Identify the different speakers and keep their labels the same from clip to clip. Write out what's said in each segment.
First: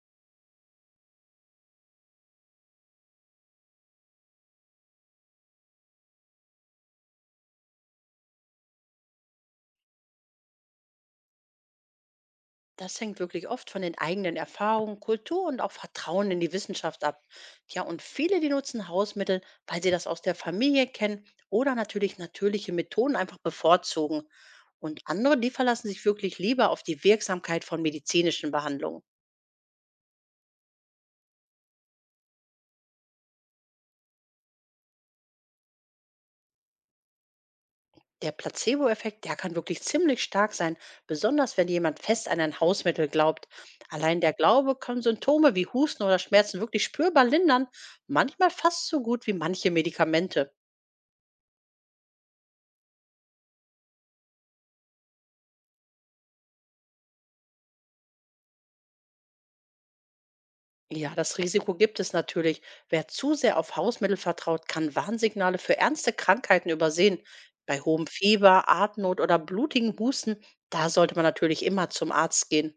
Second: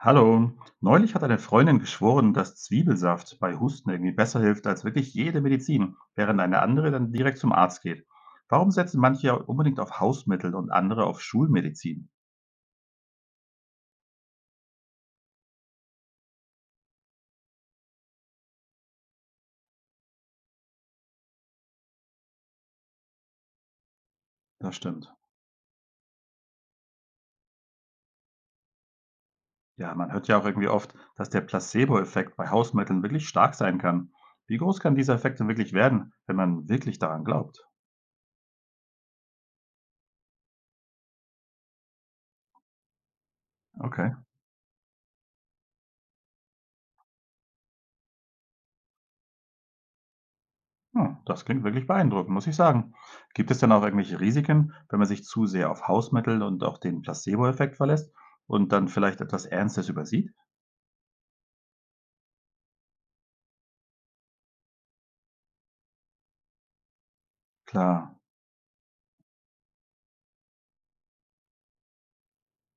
Speaker 1: Hallo. Neulich hat eine Freundin geschworen, dass Zwiebelsaft bei Husten irgendwie besser hilft als wirklich jede Medizin, während eine andere dann direkt zum Arzt geht. Warum setzen manche ja unbedingt auf Hausmittel und andere auf Schulmedizin?
Speaker 2: Das hängt wirklich oft von den eigenen Erfahrungen, Kultur und auch Vertrauen in die Wissenschaft ab. Ja, und viele, die nutzen Hausmittel, weil sie das aus der Familie kennen oder natürlich natürliche Methoden einfach bevorzugen.
Speaker 1: Das
Speaker 2: Und
Speaker 1: stimmt.
Speaker 2: andere, die verlassen sich wirklich lieber auf die Wirksamkeit von medizinischen Behandlungen.
Speaker 1: Ja, man hört ja auch irgendwie oft, dass der Placebo-Effekt bei Hausmitteln wirklich stark sein kann. Wie groß kann dieser Effekt denn wirklich werden, wenn man wirklich daran glaubt?
Speaker 2: Der Placebo-Effekt, der kann wirklich ziemlich stark sein, besonders wenn jemand fest an ein Hausmittel glaubt.
Speaker 1: Okay.
Speaker 2: Allein der Glaube kann Symptome wie Husten oder Schmerzen wirklich spürbar lindern, manchmal fast so gut wie manche Medikamente.
Speaker 1: Hm, das klingt wirklich beeindruckend, muss ich sagen. Gibt es denn auch irgendwelche Risiken, wenn man sich zu sehr auf Hausmittel und auch den Placebo-Effekt verlässt und dann vielleicht etwas Ernstes übersieht?
Speaker 2: Ja, das Risiko gibt es natürlich. Wer zu sehr auf Hausmittel vertraut, kann Warnsignale für ernste Krankheiten übersehen. Bei hohem
Speaker 1: Klar.
Speaker 2: Fieber, Atemnot oder blutigem Husten, da sollte man natürlich immer zum Arzt gehen.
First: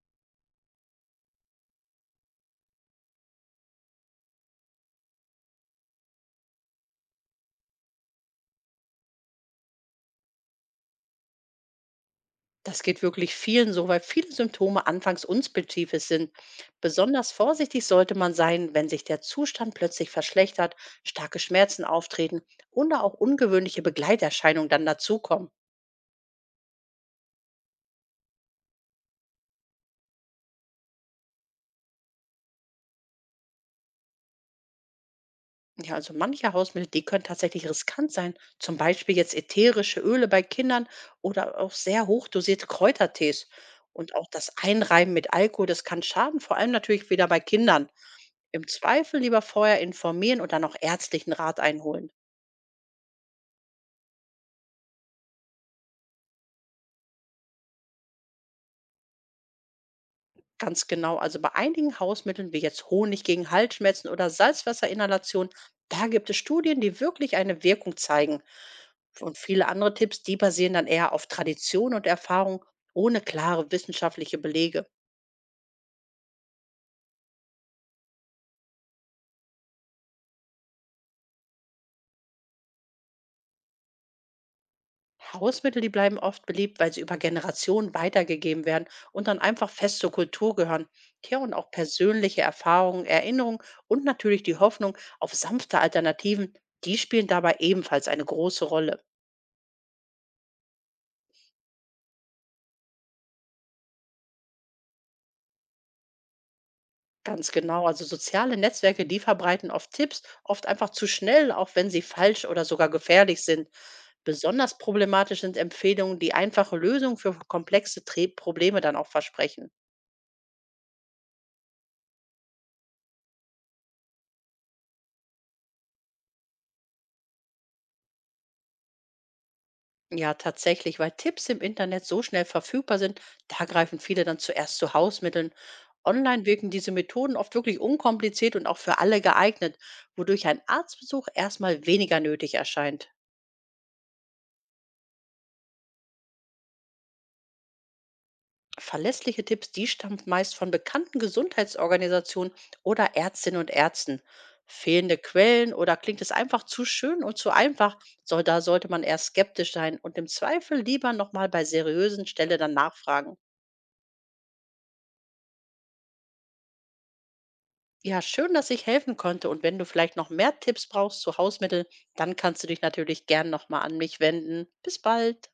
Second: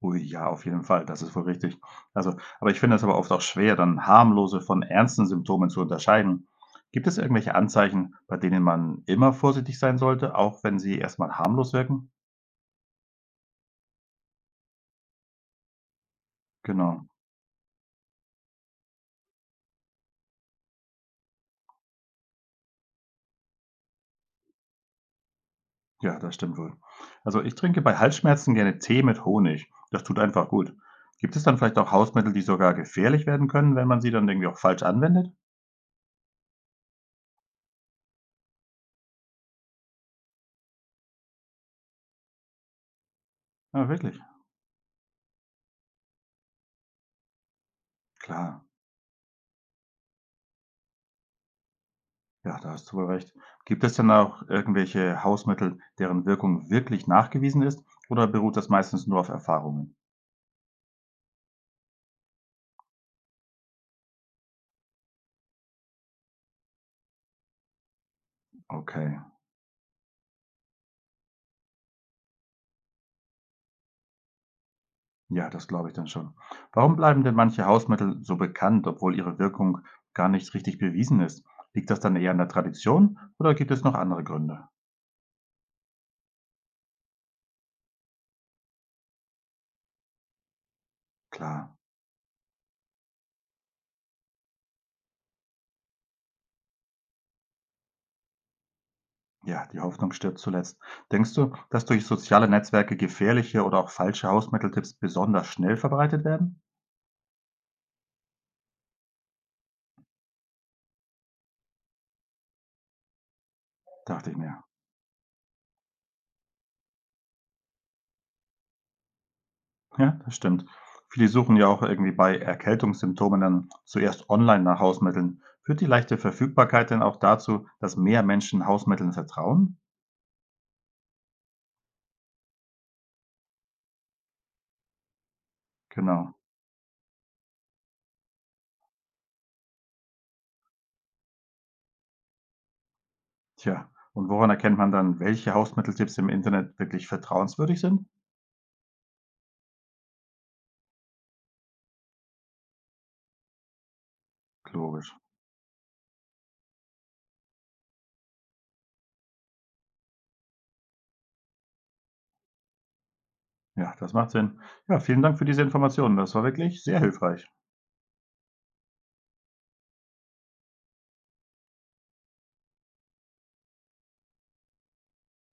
Speaker 1: Ui, ja, auf jeden Fall, das ist wohl richtig. Also, aber ich finde es oft auch schwer, dann harmlose von ernsten Symptomen zu unterscheiden. Gibt es irgendwelche Anzeichen, bei denen man immer vorsichtig sein sollte, auch wenn sie erstmal harmlos wirken?
Speaker 2: Das geht wirklich vielen so, weil viele Symptome anfangs unspezifisch sind.
Speaker 1: Genau.
Speaker 2: Besonders vorsichtig sollte man sein, wenn sich der Zustand plötzlich verschlechtert, starke Schmerzen auftreten oder auch ungewöhnliche Begleiterscheinungen dann dazukommen.
Speaker 1: Ja, das stimmt wohl. Also, ich trinke bei Halsschmerzen gerne Tee mit Honig. Das tut einfach gut. Gibt es dann vielleicht auch Hausmittel, die sogar gefährlich werden können, wenn man sie dann irgendwie auch falsch anwendet?
Speaker 2: Ja, also manche Hausmittel, die können tatsächlich riskant sein. Zum Beispiel jetzt ätherische Öle bei Kindern oder auch sehr hochdosierte Kräutertees.
Speaker 1: Ja,
Speaker 2: Und
Speaker 1: wirklich.
Speaker 2: auch das Einreiben mit Alkohol, das kann schaden, vor allem natürlich wieder bei Kindern.
Speaker 1: Klar.
Speaker 2: Im Zweifel lieber vorher informieren und dann auch ärztlichen Rat einholen.
Speaker 1: Ja, da hast du wohl recht. Gibt es denn auch irgendwelche Hausmittel, deren Wirkung wirklich nachgewiesen ist, oder beruht das meistens nur auf Erfahrungen?
Speaker 2: Ganz genau. Also bei einigen Hausmitteln wie jetzt Honig gegen Halsschmerzen oder Salzwasserinhalation, da gibt es Studien, die wirklich eine Wirkung zeigen.
Speaker 1: Okay.
Speaker 2: Und viele andere Tipps, die basieren dann eher auf Tradition und Erfahrung ohne klare wissenschaftliche Belege.
Speaker 1: Ja, das glaube ich dann schon. Warum bleiben denn manche Hausmittel so bekannt, obwohl ihre Wirkung gar nicht richtig bewiesen ist? Liegt das dann eher an der Tradition oder gibt es noch andere Gründe?
Speaker 2: Hausmittel, die bleiben oft beliebt, weil sie über Generationen weitergegeben werden und dann einfach fest zur Kultur gehören. Tja, und
Speaker 1: Klar.
Speaker 2: auch persönliche Erfahrungen, Erinnerungen und natürlich die Hoffnung auf sanfte Alternativen, die spielen dabei ebenfalls eine große Rolle.
Speaker 1: Ja, die Hoffnung stirbt zuletzt. Denkst du, dass durch soziale Netzwerke gefährliche oder auch falsche Hausmitteltipps besonders schnell verbreitet werden?
Speaker 2: Ganz genau. Also soziale Netzwerke, die verbreiten oft Tipps, oft einfach zu schnell, auch wenn sie falsch oder sogar gefährlich sind.
Speaker 1: Dachte ich mir.
Speaker 2: Besonders problematisch sind Empfehlungen, die einfache Lösungen für komplexe Tre Probleme dann auch versprechen.
Speaker 1: Ja, das stimmt. Viele suchen ja auch irgendwie bei Erkältungssymptomen dann zuerst online nach Hausmitteln. Führt die leichte Verfügbarkeit denn auch dazu, dass mehr Menschen Hausmitteln vertrauen?
Speaker 2: Ja, tatsächlich, weil Tipps im Internet so schnell verfügbar sind, da greifen viele dann zuerst zu Hausmitteln.
Speaker 1: Genau.
Speaker 2: Online wirken diese Methoden oft wirklich unkompliziert und auch für alle geeignet, wodurch ein Arztbesuch erstmal weniger nötig erscheint.
Speaker 1: Tja, und woran erkennt man dann, welche Hausmitteltipps im Internet wirklich vertrauenswürdig sind?
Speaker 2: Verlässliche Tipps, die stammen meist von bekannten Gesundheitsorganisationen oder Ärztinnen und Ärzten.
Speaker 1: Logisch.
Speaker 2: Fehlende Quellen oder klingt es einfach zu schön und zu einfach, da sollte man eher skeptisch sein und im Zweifel lieber nochmal bei seriösen Stelle dann nachfragen.
Speaker 1: Ja, das macht Sinn. Ja, vielen Dank für diese Informationen. Das war wirklich sehr hilfreich.
Speaker 2: Ja, schön, dass ich helfen konnte und wenn du vielleicht noch mehr Tipps brauchst zu Hausmitteln, dann kannst du dich natürlich gern nochmal an mich wenden. Bis bald.